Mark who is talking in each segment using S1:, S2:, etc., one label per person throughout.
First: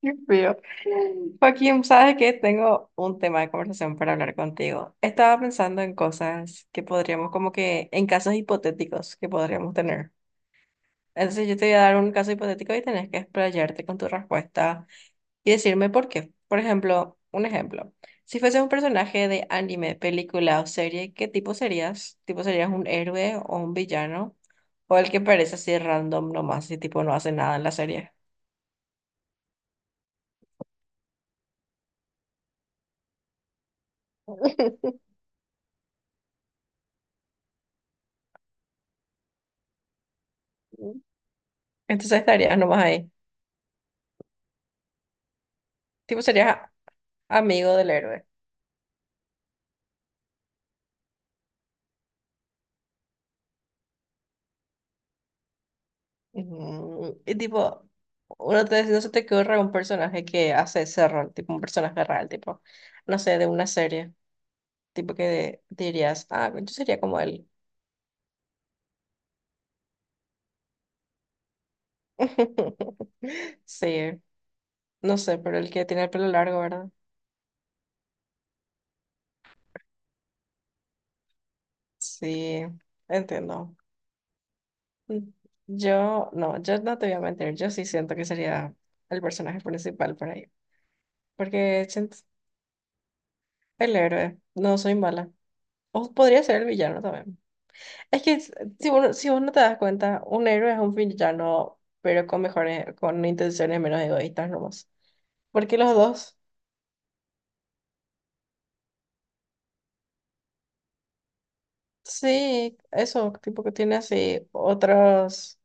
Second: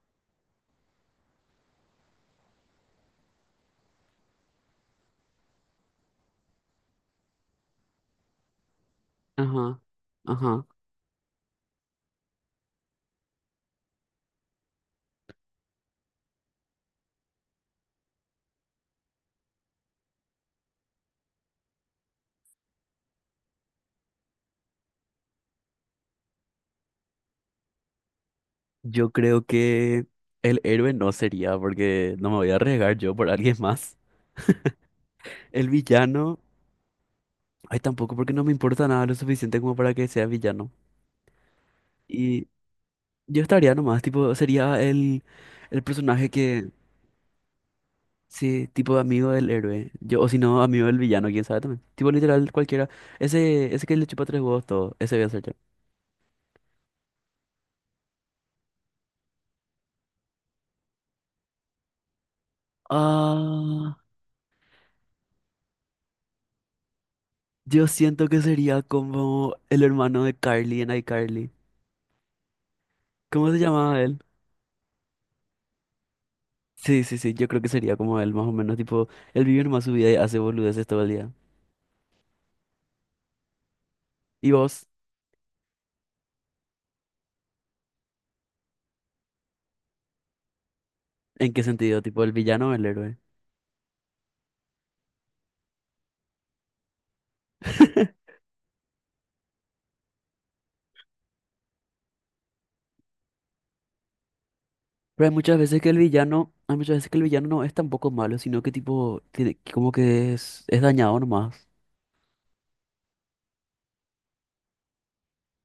S1: Qué feo. Joaquín, sabes que tengo un tema de conversación para hablar contigo. Estaba pensando en cosas que podríamos, como que en casos hipotéticos que podríamos
S2: Ajá,
S1: tener.
S2: ajá.
S1: Entonces yo te voy a dar un caso hipotético y tenés que explayarte con tu respuesta y decirme por qué. Por ejemplo, un ejemplo. Si fueses un personaje de anime, película o serie, ¿qué tipo serías? ¿Tipo serías un héroe o un villano? ¿O el que parece así random nomás y tipo no hace nada en la serie?
S2: Yo creo que el héroe no sería, porque no me voy a arriesgar yo por alguien más. El villano, ay, tampoco, porque no me importa nada lo suficiente como para que sea villano.
S1: Entonces
S2: Y
S1: estarías nomás ahí.
S2: yo estaría nomás, tipo, sería el
S1: Tipo,
S2: personaje
S1: serías
S2: que,
S1: amigo del héroe.
S2: sí, tipo amigo del héroe. Yo, o si no, amigo del villano, quién sabe también. Tipo, literal, cualquiera. Ese que le chupa tres huevos todo, ese voy a ser yo.
S1: Y tipo, uno te, no se te ocurre un personaje que hace ese rol, tipo un personaje real, tipo, no sé, de una
S2: Ah,
S1: serie, tipo que dirías, ah, yo sería como él.
S2: yo siento que sería como el hermano de Carly en iCarly. ¿Cómo se llamaba él?
S1: Sí, no sé, pero el que tiene el pelo largo, ¿verdad?
S2: Sí, sí, sí, yo creo que sería como él, más o menos, tipo, él vive nomás su vida y hace boludeces todo el día.
S1: Sí, entiendo.
S2: ¿Y vos?
S1: Mm, Yo, no, yo no te voy a mentir, yo sí siento que sería el personaje principal por ahí,
S2: ¿En qué
S1: porque
S2: sentido? ¿Tipo el villano o el héroe?
S1: el héroe, no soy mala. O podría ser el villano también. Es que si uno, si uno te das cuenta, un héroe es un villano, pero con mejores, con intenciones menos egoístas nomás.
S2: Pero hay muchas
S1: Porque
S2: veces que
S1: los
S2: el
S1: dos,
S2: villano, hay muchas veces que el villano no es tampoco malo, sino que tipo, tiene, que como que es dañado nomás.
S1: sí, eso, tipo que tiene así otros,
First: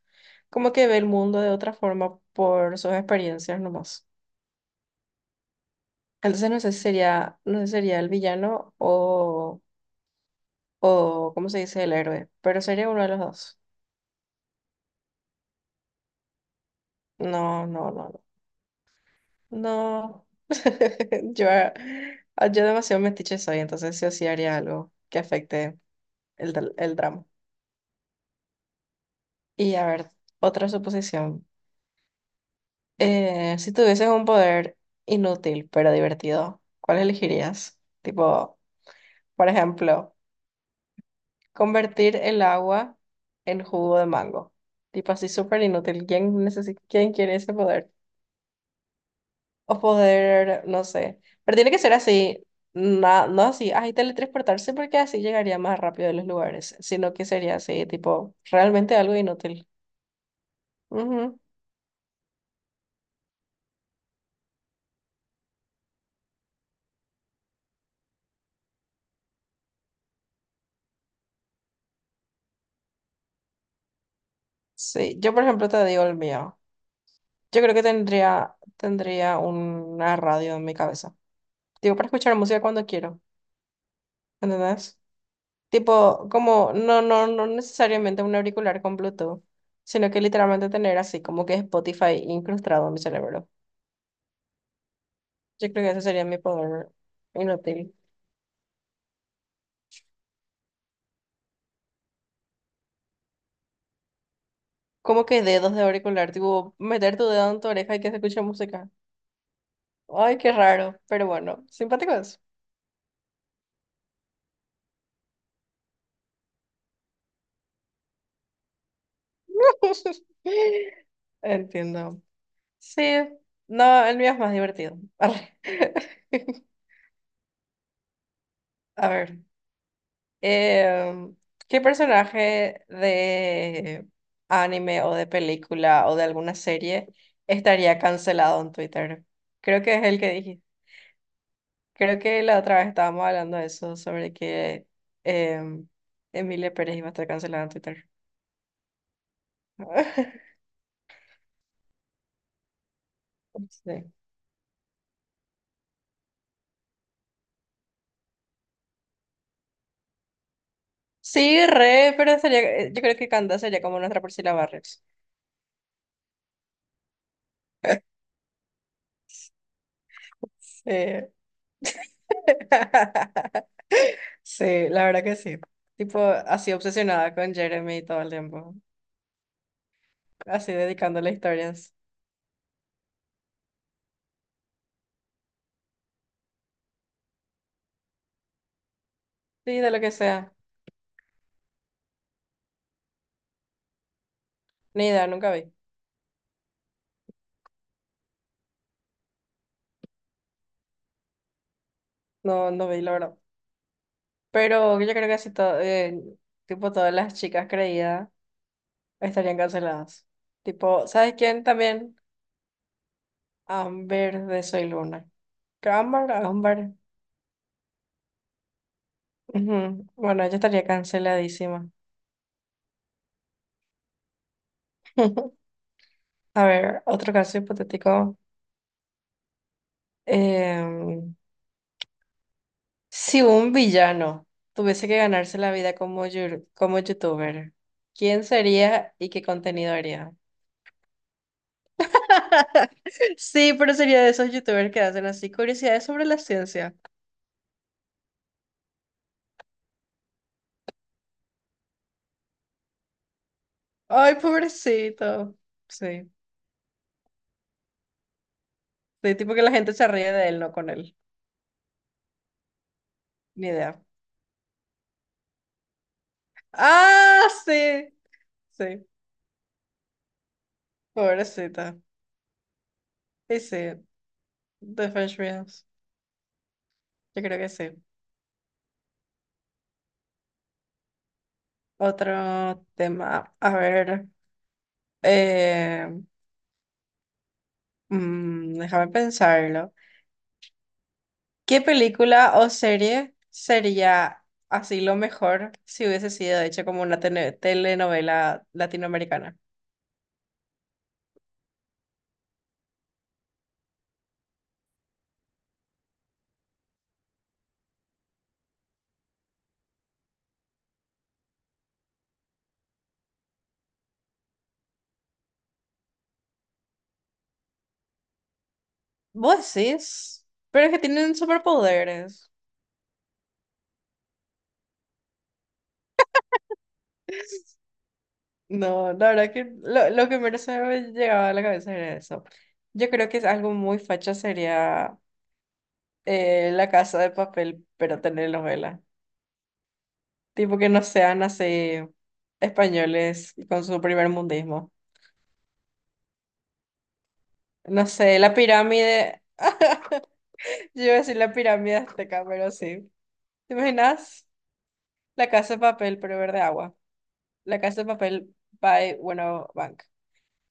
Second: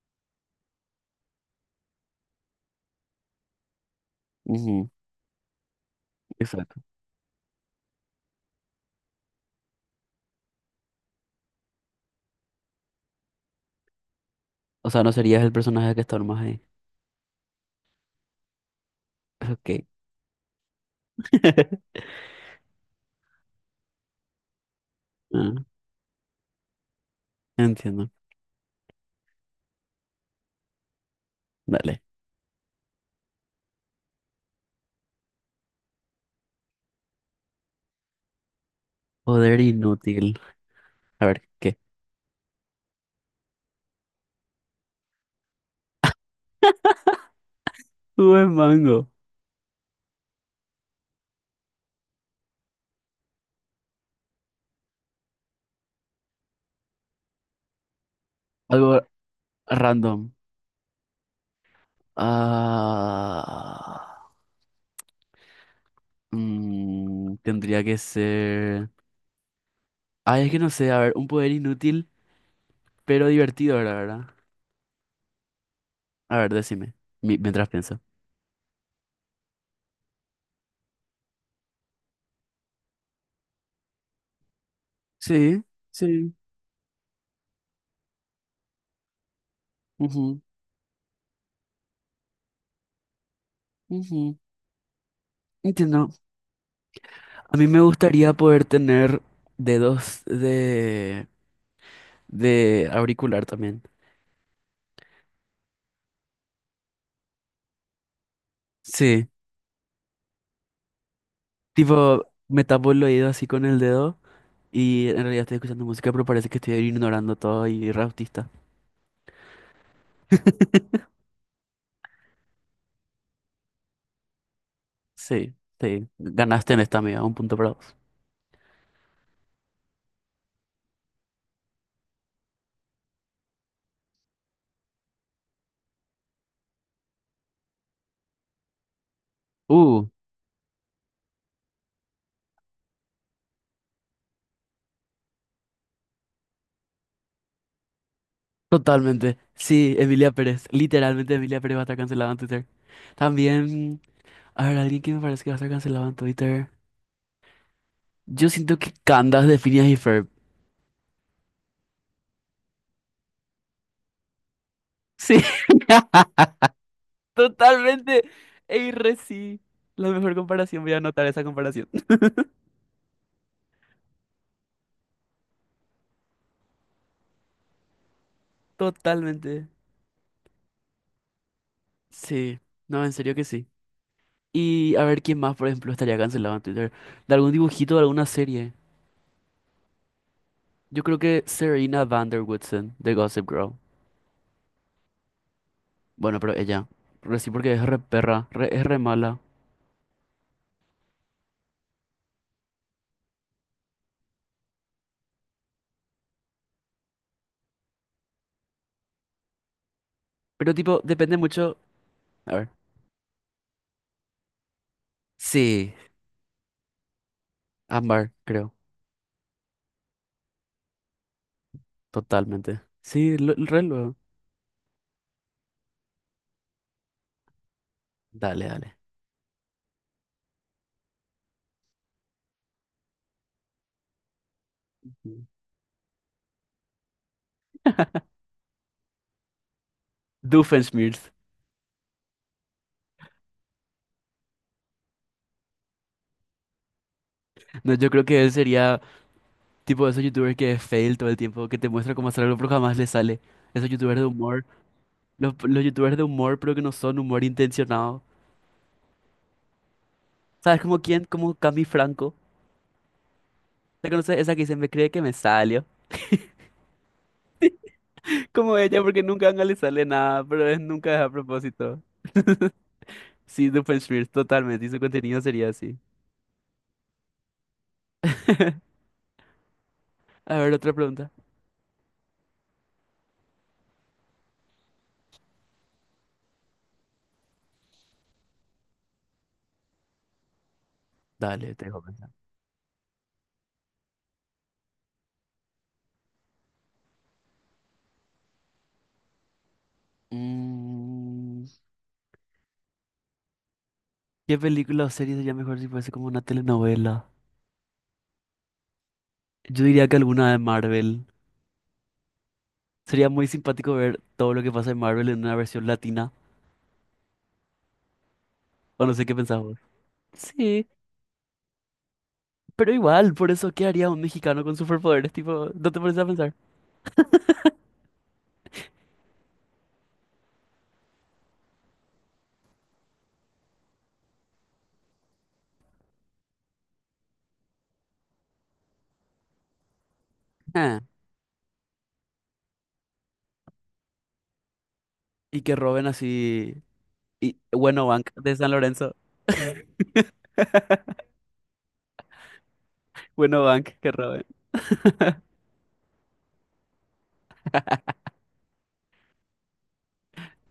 S1: como que ve el mundo de otra forma por sus experiencias nomás.
S2: Ujú,
S1: Entonces no sé si
S2: exacto.
S1: sería, no sé si sería el villano o, ¿cómo se dice? El héroe, pero sería uno de los dos.
S2: O sea, no serías el personaje que está nomás ahí.
S1: No, no, no,
S2: Ok.
S1: no, yo, yo demasiado metiche soy, entonces sí o sí haría algo que
S2: Ah,
S1: afecte el, el drama.
S2: entiendo.
S1: Y a ver, otra suposición.
S2: Dale.
S1: Si tuvieses un poder inútil pero divertido, ¿cuál elegirías? Tipo, por
S2: Poder
S1: ejemplo,
S2: inútil. A ver, ¿qué?
S1: convertir el agua en jugo de mango. Tipo así súper inútil. ¿Quién quién quiere ese poder?
S2: Buen mango.
S1: O poder, no sé. Pero tiene que ser así, no así, ay, teletransportarse porque así llegaría más rápido a los lugares, sino que sería así, tipo, realmente
S2: Algo
S1: algo inútil.
S2: random.
S1: Ujú.
S2: Ah. Tendría que ser. Ah, es que no sé, a ver, un poder inútil, pero divertido, la verdad.
S1: Sí, yo por ejemplo te digo el
S2: A ver,
S1: mío.
S2: decime,
S1: Yo
S2: mientras
S1: creo que
S2: pienso.
S1: tendría una radio en mi cabeza. Digo, para escuchar música cuando quiero, ¿entendés?
S2: Sí,
S1: Tipo,
S2: sí.
S1: como, no, no, no necesariamente un auricular con Bluetooth, sino que
S2: Ujú,
S1: literalmente tener así, como que Spotify incrustado en mi cerebro.
S2: ujú,
S1: Yo creo que ese
S2: entiendo.
S1: sería mi poder
S2: A mí me
S1: inútil.
S2: gustaría poder tener dedos de auricular también.
S1: ¿Cómo que dedos de auricular? Tipo, meter tu dedo en tu oreja y que se escuche música.
S2: Sí,
S1: Ay, qué raro, pero bueno, simpático
S2: tipo,
S1: es.
S2: me tapo el oído así con el dedo y en realidad estoy escuchando música, pero parece que estoy ignorando todo y re autista.
S1: Entiendo. Sí, no, el mío es más divertido.
S2: Sí,
S1: Arre.
S2: sí. Ganaste en esta, amiga, un punto para vos.
S1: A ver, em, ¿qué personaje de anime o de película o de alguna serie estaría cancelado en Twitter? Creo que
S2: Uh,
S1: es el que Creo que la otra vez estábamos hablando de eso, sobre que em, Emilia Pérez iba a estar cancelada en Twitter.
S2: Totalmente. Sí, Emilia Pérez. Literalmente Emilia Pérez va a estar cancelada en Twitter. También,
S1: Sí.
S2: a ver, alguien que me parece que va a estar cancelado en Twitter. Yo siento que Candace de Phineas y Ferb.
S1: Sí, re, pero sería, yo creo que Canda sería como nuestra Priscila Barrios.
S2: Sí, totalmente. Ey, re sí. La mejor comparación,
S1: Sí.
S2: voy a anotar esa comparación.
S1: Sí, la verdad que sí. Tipo, así obsesionada con Jeremy todo el tiempo.
S2: Totalmente.
S1: Así dedicándole historias.
S2: Sí, no, en serio que sí. Y a ver quién más, por ejemplo, estaría cancelado en Twitter. De algún dibujito, de alguna serie.
S1: Sí, de lo que sea.
S2: Yo creo que Serena Vanderwoodsen de Gossip Girl.
S1: Ni idea, nunca vi.
S2: Bueno, pero ella. Pero sí, porque es re perra, es re mala.
S1: No, no vi, la verdad. Pero yo creo que así todo, tipo, todas las chicas creídas estarían canceladas.
S2: Pero tipo,
S1: Tipo, ¿sabes
S2: depende
S1: quién
S2: mucho.
S1: también?
S2: A ver.
S1: Amber de Soy Luna.
S2: Sí,
S1: Amber.
S2: Ámbar, creo.
S1: Ujú. Bueno, ella estaría canceladísima.
S2: Totalmente. Sí, lo, re luego.
S1: A ver, otro caso hipotético.
S2: Dale, dale.
S1: Em, si un villano tuviese que
S2: Mm.
S1: ganarse la vida como, como youtuber, ¿quién sería y qué contenido haría?
S2: Doofenshmirtz.
S1: Sí, pero sería de esos youtubers que hacen así curiosidades sobre la ciencia.
S2: No, yo creo que él sería tipo de esos youtubers que es fail todo el tiempo, que te muestra cómo hacer algo pero jamás le sale. Esos youtubers de
S1: Ay,
S2: humor. Los,
S1: pobrecito.
S2: los youtubers de
S1: Sí.
S2: humor, pero que no son humor intencionado.
S1: De tipo que la gente se ríe de él, no
S2: ¿Sabes
S1: con
S2: como
S1: él.
S2: quién? Como Cami Franco.
S1: Ni idea.
S2: ¿Te conoces? Esa que dice, me cree que me salió.
S1: ¡Ah, sí!
S2: Como ella,
S1: Sí,
S2: porque nunca a le sale nada, pero es nunca es a
S1: pobrecita.
S2: propósito.
S1: Y
S2: Sí,
S1: sí,
S2: Doofenshmirtz, totalmente. Y su
S1: The French
S2: contenido sería
S1: Beans.
S2: así.
S1: Yo creo que sí.
S2: A ver, otra pregunta.
S1: Otro tema. A ver. eh, déjame pensarlo.
S2: Dale,
S1: ¿Qué
S2: te dejo pensar.
S1: película o serie sería así lo mejor si hubiese sido hecha como una telenovela latinoamericana?
S2: Mm, ¿qué película o serie sería mejor si fuese como una telenovela? Yo diría que alguna de Marvel. Sería muy simpático ver todo lo que pasa en Marvel en una versión latina. O no sé qué pensás
S1: Vos
S2: vos.
S1: decís, pero
S2: Sí,
S1: es que tienen superpoderes.
S2: pero igual, por eso, ¿qué haría un mexicano con superpoderes? Tipo, ¿no te pones a pensar?
S1: No, la verdad que lo que menos se me llegaba a la cabeza era eso. Yo creo que es algo muy facha sería la casa de papel, pero tener novela. Tipo que
S2: Ah,
S1: no sean así españoles con su primer mundismo.
S2: y que roben así. Y
S1: No
S2: bueno, Bank
S1: sé, la
S2: de San Lorenzo.
S1: pirámide. Yo iba a decir la pirámide azteca, pero sí.
S2: Bueno,
S1: ¿Te
S2: Bank, que roben.
S1: imaginas? La casa de papel, pero verde agua. La casa de papel by, bueno, bank.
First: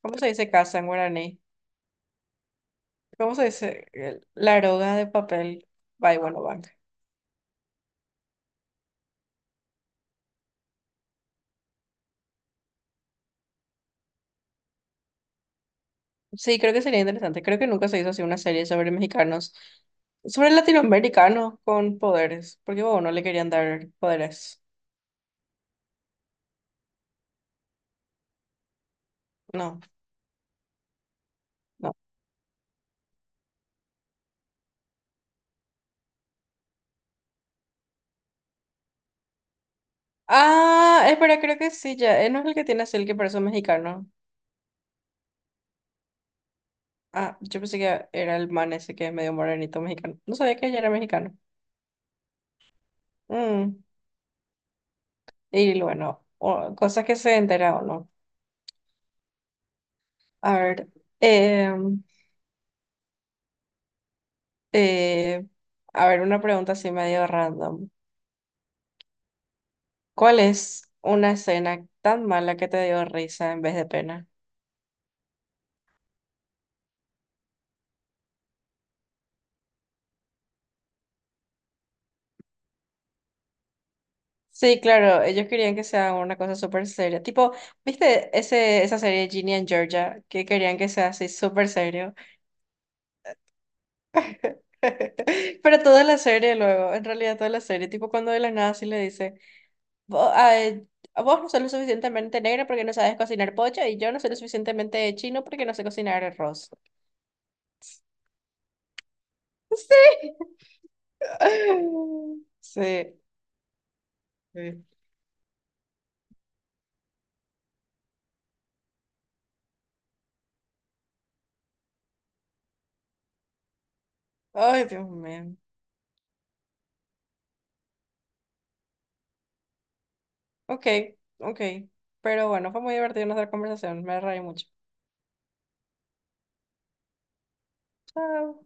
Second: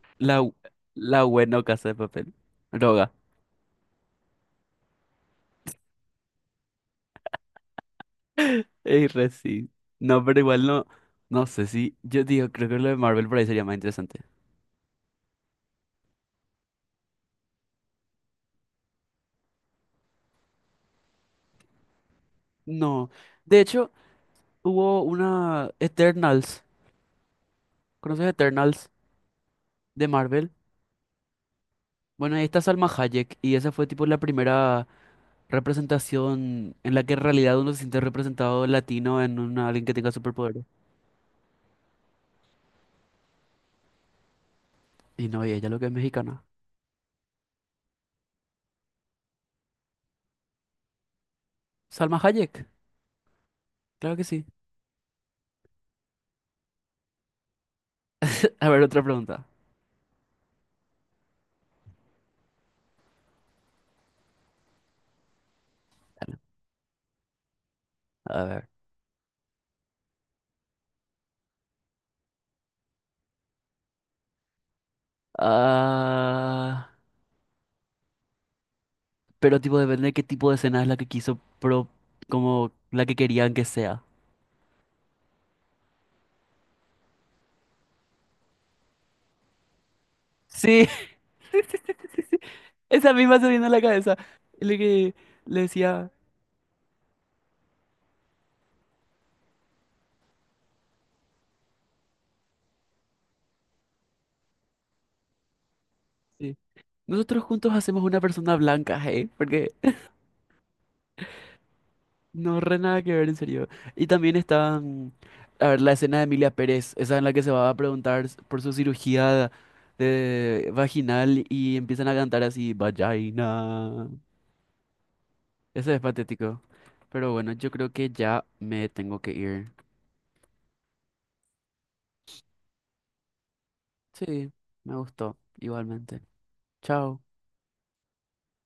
S1: ¿Cómo se
S2: La,
S1: dice casa en
S2: la
S1: guaraní?
S2: buena casa de papel. Droga.
S1: ¿Cómo se dice? La aroga de papel by Bueno Bank.
S2: Ey, re sí. No, pero igual no. No sé si. Yo digo, creo que lo de Marvel por ahí sería más interesante.
S1: Sí, creo que sería interesante. Creo que nunca se hizo así una serie sobre mexicanos, sobre latinoamericanos con poderes, porque bueno,
S2: No.
S1: no le querían
S2: De
S1: dar
S2: hecho,
S1: poderes.
S2: hubo una Eternals. ¿Conoces Eternals
S1: No,
S2: de Marvel?
S1: no.
S2: Bueno, ahí está Salma Hayek. Y esa fue tipo la primera representación en la que en realidad uno se siente representado latino en una, alguien que tenga superpoderes.
S1: Ah, espera, creo que sí, ya. No es el que tiene así el que parece un mexicano.
S2: Y no, y ella lo que es mexicana.
S1: Ah, yo pensé que era el man ese que es medio morenito mexicano. No sabía que ella era mexicano.
S2: Salma Hayek.
S1: Mm,
S2: Claro que sí.
S1: Y bueno, o- cosas que se entera o no.
S2: A ver, otra pregunta.
S1: A ver. em, Eh, a ver, una pregunta así medio random.
S2: A ver.
S1: ¿Cuál es una escena tan mala que te dio risa en vez de pena?
S2: Ah, pero tipo depende de qué tipo de escena es la que quiso, pero como la que querían que sea.
S1: Sí, claro, ellos querían que sea una cosa súper seria. Tipo, ¿viste ese, esa serie Ginny and Georgia? Que querían
S2: Sí,
S1: que sea así súper serio.
S2: esa misma se viene a la cabeza. Es que le
S1: Pero toda
S2: decía,
S1: la serie luego, en realidad toda la serie, tipo cuando de la nada sí le dice, vos, ay, vos no sos lo suficientemente negro porque no sabes cocinar pollo y yo no soy lo suficientemente chino porque no sé cocinar
S2: sí.
S1: arroz.
S2: Nosotros juntos hacemos una persona blanca, hey, porque
S1: Sí.
S2: no re nada que
S1: Sí,
S2: ver, en serio. Y también está,
S1: sí.
S2: a ver, la escena de Emilia Pérez, esa en la que se va a preguntar por su cirugía de vaginal y empiezan a cantar así, vagina.
S1: Ay, Dios mío.
S2: Ese es patético. Pero bueno, yo creo que ya me tengo que ir.
S1: Ok, ok. Pero bueno, fue muy divertido nuestra conversación. Me reí
S2: Sí,
S1: mucho.
S2: me gustó igualmente. Chao.
S1: Chao.